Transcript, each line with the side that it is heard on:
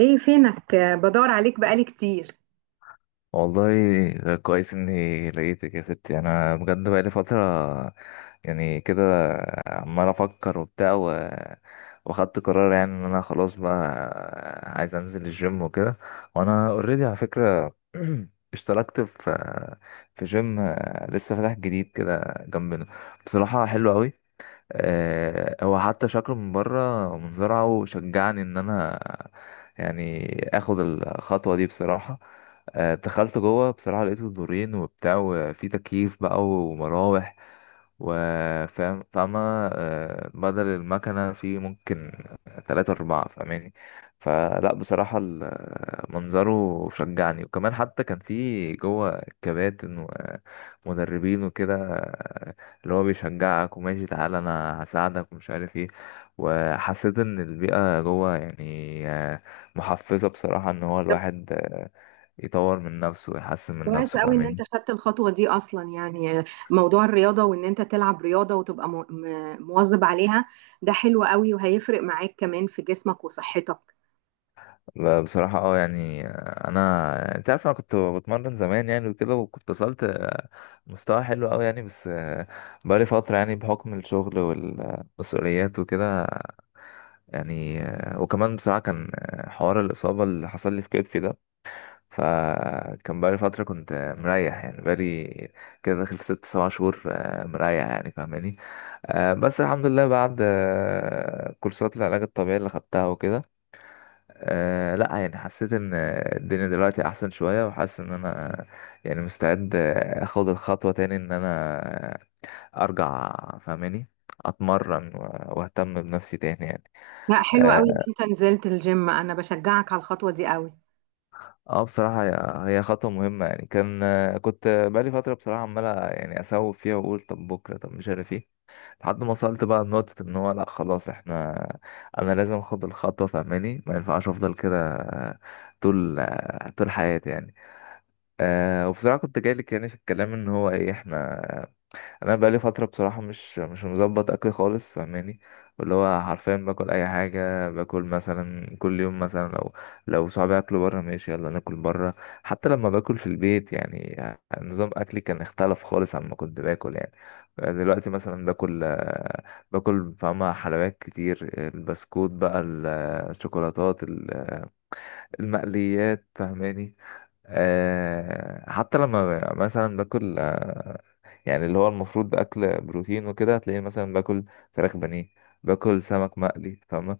right: ايه فينك، بدور عليك بقالي كتير.
left: والله، ده كويس اني لقيتك يا ستي. انا بجد بقالي فترة يعني كده، عمال افكر وبتاع، واخدت قرار يعني ان انا خلاص بقى عايز انزل الجيم وكده. وانا اوريدي على فكرة اشتركت في جيم لسه فاتح جديد كده جنبنا. بصراحة حلو قوي. هو حتى شكله من بره منظره شجعني ان انا يعني اخد الخطوه دي بصراحه. دخلت جوه بصراحه لقيته دورين وبتاع، وفي تكييف بقى ومراوح، وفاهم فاهمة. بدل المكنة في ممكن تلاتة أربعة فاهماني. فلا بصراحة منظره شجعني، وكمان حتى كان في جوه كباتن ومدربين وكده، اللي هو بيشجعك وماشي تعالى انا هساعدك ومش عارف ايه. وحسيت ان البيئة جوه يعني محفزة بصراحة، ان هو
right: طب،
left: الواحد يطور من نفسه ويحسن من
right: كويس
left: نفسه
right: قوي ان انت
left: فاهمين.
right: خدت الخطوه دي اصلا يعني. موضوع الرياضه وان انت تلعب رياضه وتبقى مواظب عليها، ده حلو قوي وهيفرق معاك كمان في جسمك وصحتك.
left: بصراحة يعني انا انت عارف انا كنت بتمرن زمان يعني وكده، وكنت وصلت مستوى حلو قوي يعني، بس بقالي فترة يعني بحكم الشغل والمسؤوليات وكده. يعني وكمان بصراحة كان حوار الإصابة اللي حصل لي في كتفي ده، فكان بقالي فترة كنت مريح. يعني بقالي كده داخل في ست سبع شهور مريح يعني فاهماني. بس الحمد لله، بعد كورسات العلاج الطبيعي اللي خدتها وكده، لا يعني حسيت ان الدنيا دلوقتي احسن شوية، وحاسس ان انا يعني مستعد اخد الخطوة تاني، ان انا ارجع فاهماني اتمرن واهتم بنفسي تاني يعني.
right: لا، حلو قوي ان
left: آه،
right: انت نزلت الجيم. انا بشجعك على الخطوه دي قوي.
left: اه بصراحة هي خطوة مهمة. يعني كان كنت بقالي فترة بصراحة عمال يعني اسوف فيها واقول طب بكرة، طب مش عارف ايه، لحد ما وصلت بقى لنقطة ان هو لا خلاص انا لازم اخد الخطوة فاهماني. ما ينفعش افضل كده طول حياتي يعني. وبصراحة كنت جايلك يعني في الكلام، ان هو ايه انا بقالي فتره بصراحه مش مظبط اكل خالص فاهماني. اللي هو حرفيا باكل اي حاجه. باكل مثلا كل يوم، مثلا لو صحابي اكلوا بره ماشي يلا ناكل بره. حتى لما باكل في البيت، يعني نظام اكلي كان اختلف خالص عن ما كنت باكل يعني. دلوقتي مثلا باكل فاهمة حلويات كتير، البسكوت بقى، الشوكولاتات، المقليات فاهماني. حتى لما مثلا باكل، يعني اللي هو المفروض ده اكل بروتين وكده، هتلاقيه مثلا باكل فراخ بانيه، باكل سمك مقلي فاهمة.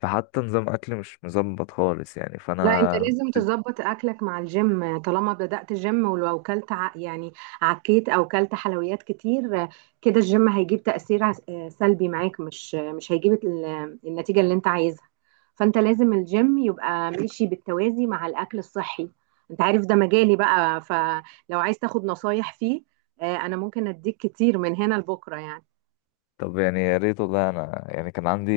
left: فحتى نظام اكل مش مظبط خالص يعني
right: لا، انت
left: فانا.
right: لازم تظبط اكلك مع الجيم. طالما بدأت جيم، ولو كلت يعني عكيت او كلت حلويات كتير، كده الجيم هيجيب تأثير سلبي معاك، مش هيجيب النتيجه اللي انت عايزها. فانت لازم الجيم يبقى ماشي بالتوازي مع الاكل الصحي. انت عارف ده مجالي بقى، فلو عايز تاخد نصايح فيه، انا ممكن اديك كتير من هنا لبكره يعني.
left: طب يعني يا ريت والله. انا يعني كان عندي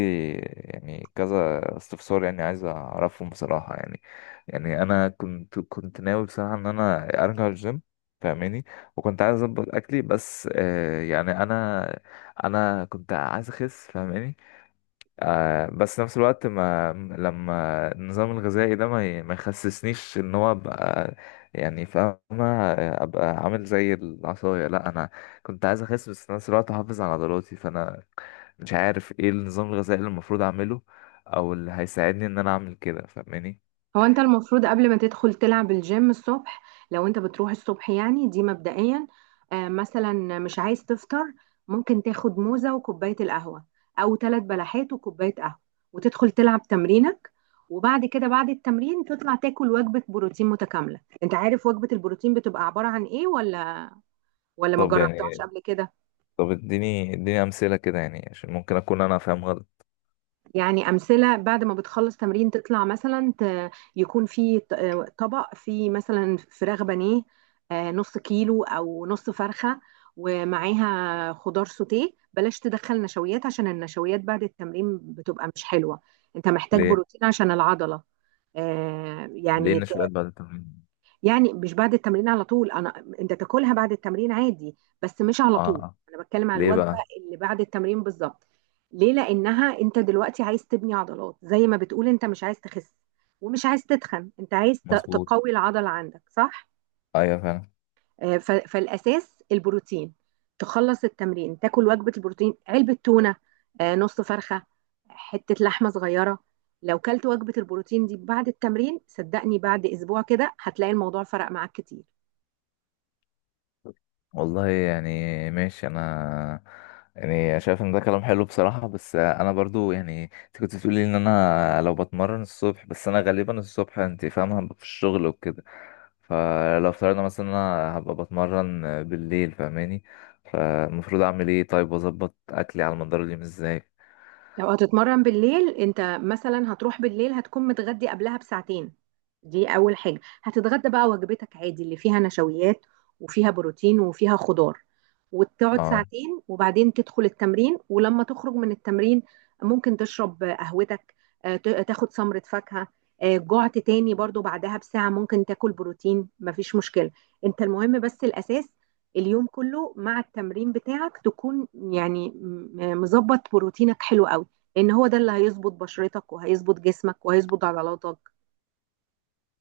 left: يعني كذا استفسار يعني عايز اعرفهم بصراحة يعني، يعني انا كنت ناوي بصراحة ان انا ارجع الجيم فاهماني، وكنت عايز اظبط اكلي، بس يعني انا كنت عايز اخس فاهماني. بس نفس الوقت، ما لما النظام الغذائي ده ما يخسسنيش، ان هو ابقى يعني فاهمة ابقى عامل زي العصاية. لا انا كنت عايز اخس، بس في نفس الوقت احافظ على عضلاتي، فانا مش عارف ايه النظام الغذائي اللي المفروض اعمله، او اللي هيساعدني ان انا اعمل كده فاهماني.
right: هو انت المفروض قبل ما تدخل تلعب الجيم الصبح، لو انت بتروح الصبح يعني، دي مبدئيا. مثلا مش عايز تفطر، ممكن تاخد موزة وكوباية القهوة، او ثلاث بلحات وكوباية قهوة، وتدخل تلعب تمرينك، وبعد كده بعد التمرين تطلع تاكل وجبة بروتين متكاملة. انت عارف وجبة البروتين بتبقى عبارة عن ايه؟ ولا ما
left: طب
right: جربتهاش
left: يعني
right: قبل كده؟
left: طب اديني امثلة كده، يعني عشان ممكن اكون انا فاهم غلط.
right: يعني أمثلة، بعد ما بتخلص تمرين تطلع مثلا، يكون في طبق فيه مثلا فراخ بانيه، نص كيلو أو نص فرخة، ومعاها خضار سوتيه. بلاش تدخل نشويات، عشان النشويات بعد التمرين بتبقى مش حلوة. أنت محتاج
left: ليه
right: بروتين عشان العضلة.
left: ليه
right: يعني،
left: النشويات بعد التمرين؟
right: يعني مش بعد التمرين على طول. انا انت تاكلها بعد التمرين عادي، بس مش
left: اه،
right: على طول.
left: آه.
right: انا بتكلم على
left: ليه
right: الوجبه
left: بقى؟
right: اللي بعد التمرين بالظبط. ليه؟ لانها انت دلوقتي عايز تبني عضلات زي ما بتقول، انت مش عايز تخس ومش عايز تتخن، انت عايز
left: مظبوط.
right: تقوي العضله عندك، صح؟
left: ايوه فعلا.
right: فالاساس البروتين. تخلص التمرين تاكل وجبه البروتين: علبه تونه، نص فرخه، حته لحمه صغيره. لو كلت وجبه البروتين دي بعد التمرين، صدقني بعد اسبوع كده هتلاقي الموضوع فرق معاك كتير.
left: والله يعني ماشي. انا يعني شايف ان ده كلام حلو بصراحة، بس انا برضو يعني انت كنت بتقولي ان انا لو بتمرن الصبح، بس انا غالبا الصبح انت فاهمة هبقى في الشغل وكده. فلو افترضنا مثلا انا هبقى بتمرن بالليل فاهماني، فالمفروض اعمل ايه طيب؟ واظبط اكلي على مدار اليوم ازاي؟
right: لو هتتمرن بالليل، انت مثلا هتروح بالليل، هتكون متغدي قبلها بساعتين. دي اول حاجة. هتتغدى بقى وجبتك عادي اللي فيها نشويات وفيها بروتين وفيها خضار، وتقعد
left: اه،
right: ساعتين، وبعدين تدخل التمرين. ولما تخرج من التمرين، ممكن تشرب قهوتك، تاخد سمرة فاكهة. جعت تاني برضو بعدها بساعة، ممكن تاكل بروتين، مفيش مشكلة. انت المهم بس الاساس، اليوم كله مع التمرين بتاعك تكون يعني مظبط بروتينك حلو قوي، لان هو ده اللي هيظبط بشرتك، وهيظبط جسمك، وهيظبط عضلاتك.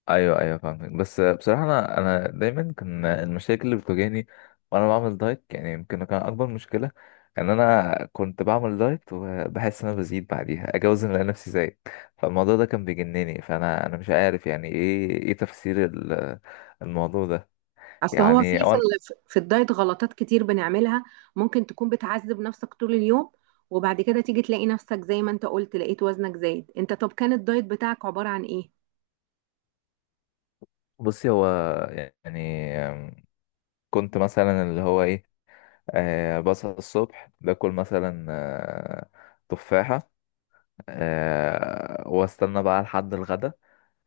left: ايوه ايوه، فاهمك. بس بصراحه انا دايما كان المشاكل اللي بتواجهني وانا بعمل دايت، يعني يمكن كان اكبر مشكله ان انا كنت بعمل دايت وبحس ان انا بزيد، بعديها اجي اوزن الاقي نفسي زايد. فالموضوع ده كان بيجنني، فانا مش عارف يعني ايه تفسير الموضوع ده.
right: اصل هو
left: يعني
right: في الدايت غلطات كتير بنعملها. ممكن تكون بتعذب نفسك طول اليوم، وبعد كده تيجي تلاقي نفسك زي ما انت قلت، لقيت وزنك زايد. انت طب كان الدايت بتاعك عبارة عن ايه؟
left: بصي. هو يعني كنت مثلا اللي هو ايه، بصحى الصبح باكل مثلا تفاحه، واستنى بقى لحد الغدا.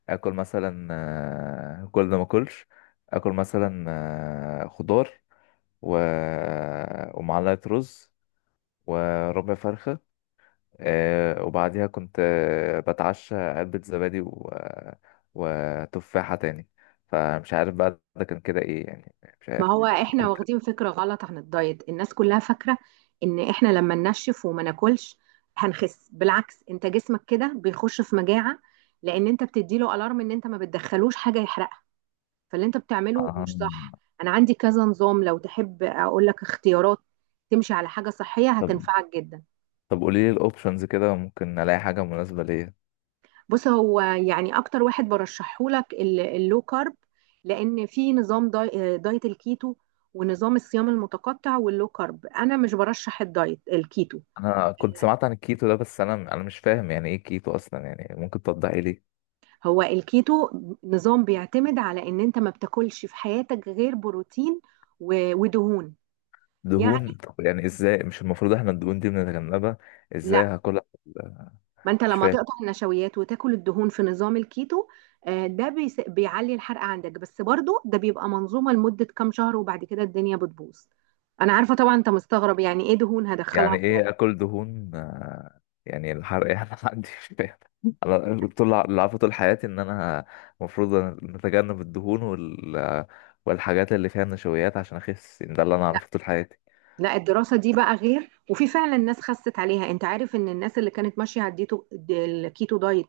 left: اكل مثلا كل ده ما اكلش. اكل مثلا خضار و... ومعلقه رز وربع فرخه، وبعديها كنت بتعشى علبه زبادي وتفاحه تاني. فمش عارف بقى ده كان كده ايه يعني، مش
right: ما
left: عارف.
right: هو احنا
left: كنت
right: واخدين فكرة غلط عن الدايت. الناس كلها فاكرة ان احنا لما ننشف وما ناكلش هنخس. بالعكس، انت جسمك كده بيخش في مجاعة، لان انت بتديله الارم ان انت ما بتدخلوش حاجة يحرقها. فاللي انت بتعمله
left: آه،
right: مش صح. انا عندي كذا نظام، لو تحب اقول لك اختيارات تمشي على حاجة صحية
left: طب
right: هتنفعك جدا.
left: طب، قولي لي الاوبشنز كده، ممكن الاقي حاجه مناسبه ليا.
right: بص، هو يعني اكتر واحد برشحه لك اللو كارب، لان في نظام دايت الكيتو، ونظام الصيام المتقطع، واللو كارب. انا مش برشح الدايت الكيتو.
left: انا كنت سمعت عن الكيتو ده، بس انا مش فاهم يعني ايه كيتو اصلا، يعني ممكن توضحي لي؟
right: هو الكيتو نظام بيعتمد على ان انت ما بتاكلش في حياتك غير بروتين ودهون. يعني
left: دهون؟ طب يعني ازاي؟ مش المفروض احنا الدهون دي بنتجنبها؟
right: لا،
left: ازاي هاكلها؟
right: ما انت
left: مش
right: لما
left: فاهم
right: تقطع النشويات وتاكل الدهون في نظام الكيتو، آه، ده بيس- بيعلي الحرق عندك. بس برضو ده بيبقى منظومة لمدة كام شهر، وبعد كده الدنيا بتبوظ. انا عارفة طبعا انت مستغرب يعني ايه دهون هدخلها
left: يعني
right: في
left: ايه
right: دايت.
left: اكل دهون. يعني الحرق يعني ما عنديش فاهم. انا طول اللي عارفه طول حياتي ان انا المفروض نتجنب الدهون والحاجات اللي فيها نشويات عشان اخس، يعني ده اللي انا عارفه طول حياتي.
right: لا، الدراسة دي بقى غير، وفي فعلا ناس خست عليها. انت عارف ان الناس اللي كانت ماشية على الكيتو دايت،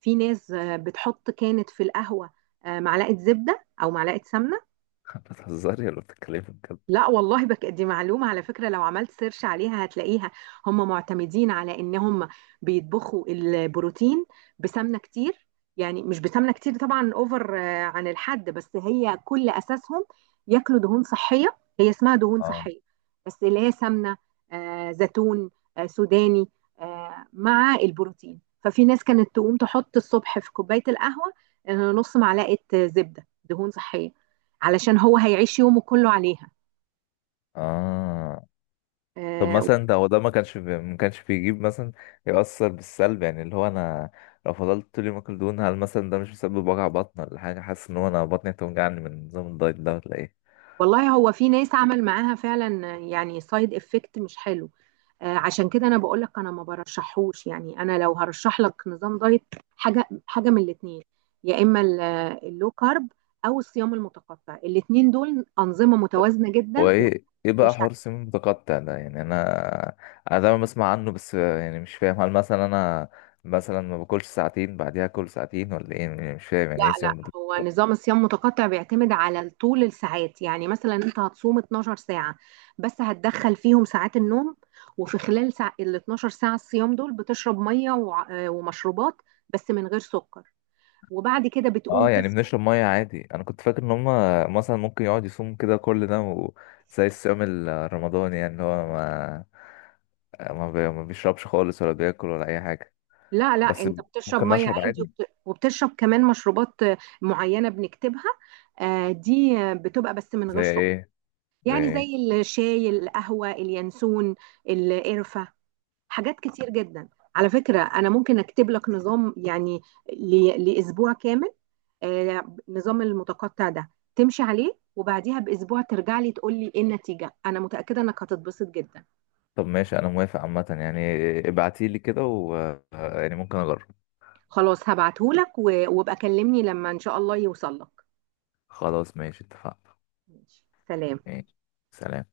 right: في ناس بتحط كانت في القهوة معلقة زبدة او معلقة سمنة.
left: بتهزري ولا بتتكلمي بجد؟
right: لا والله، بك دي معلومة على فكرة. لو عملت سيرش عليها هتلاقيها. هم معتمدين على ان هم بيطبخوا البروتين بسمنة كتير. يعني مش بسمنة كتير طبعا، اوفر عن الحد، بس هي كل اساسهم ياكلوا دهون صحية. هي اسمها دهون
left: اه
right: صحية، بس اللي هي سمنة، زيتون، سوداني، مع البروتين. ففي ناس كانت تقوم تحط الصبح في كوباية القهوة نص معلقة زبدة دهون صحية، علشان هو هيعيش يومه كله عليها.
left: اه. طب
right: آه
left: مثلا ده هو ده ما كانش بيجيب مثلا، يأثر بالسلب يعني، اللي هو انا لو فضلت طول اليوم اكل دهون، هل مثلا ده مش مسبب وجع بطن ولا حاجه؟ حاسس ان هو انا بطني هتوجعني من نظام الدايت ده ولا ايه؟
right: والله، هو في ناس عمل معاها فعلا يعني سايد افكت مش حلو. عشان كده انا بقول لك، انا ما برشحهوش. يعني انا لو هرشح لك نظام دايت، حاجه حاجه من الاثنين: يا اما اللو كارب، او الصيام المتقطع. الاثنين دول انظمه متوازنه
left: هو
right: جدا
left: ايه بقى
right: وتمشي.
left: حوار السمين المتقطع ده؟ يعني انا دايما بسمع عنه، بس يعني مش فاهم. هل مثلا انا مثلا ما باكلش ساعتين بعديها اكل ساعتين ولا ايه يعني؟ مش فاهم
right: لا،
left: يعني ايه
right: لا،
left: سمين؟
right: هو نظام الصيام متقطع بيعتمد على طول الساعات. يعني مثلا انت هتصوم 12 ساعة، بس هتدخل فيهم ساعات النوم. وفي خلال ساعة ال 12 ساعة الصيام دول بتشرب مية ومشروبات، بس من غير سكر. وبعد كده بتقوم
left: اه، يعني
right: تفطر.
left: بنشرب ميه عادي؟ انا كنت فاكر ان هم مثلا ممكن يقعد يصوم كده كل ده، زي الصيام الرمضاني، يعني اللي هو ما بيشربش خالص ولا بياكل ولا اي حاجه.
right: لا، لا،
left: بس
right: انت بتشرب
left: ممكن
right: مية
left: نشرب
right: عادي،
left: عادي؟
right: وبتشرب كمان مشروبات معينة بنكتبها. دي بتبقى بس من
left: زي
right: غير سكر.
left: ايه؟ زي
right: يعني
left: ايه؟
right: زي الشاي، القهوة، اليانسون، القرفة، حاجات كتير جدا. على فكرة، أنا ممكن أكتب لك نظام يعني لأسبوع كامل، آه، نظام المتقطع ده، تمشي عليه، وبعديها بأسبوع ترجع لي تقول لي إيه النتيجة. أنا متأكدة إنك هتتبسط جدا.
left: طب ماشي، انا موافق عامه يعني، ابعتيلي كده يعني ممكن اجرب.
right: خلاص، هبعته لك، وابقى كلمني لما إن شاء الله يوصل لك.
left: خلاص ماشي، اتفقنا.
right: ماشي. سلام.
left: ماشي. سلام.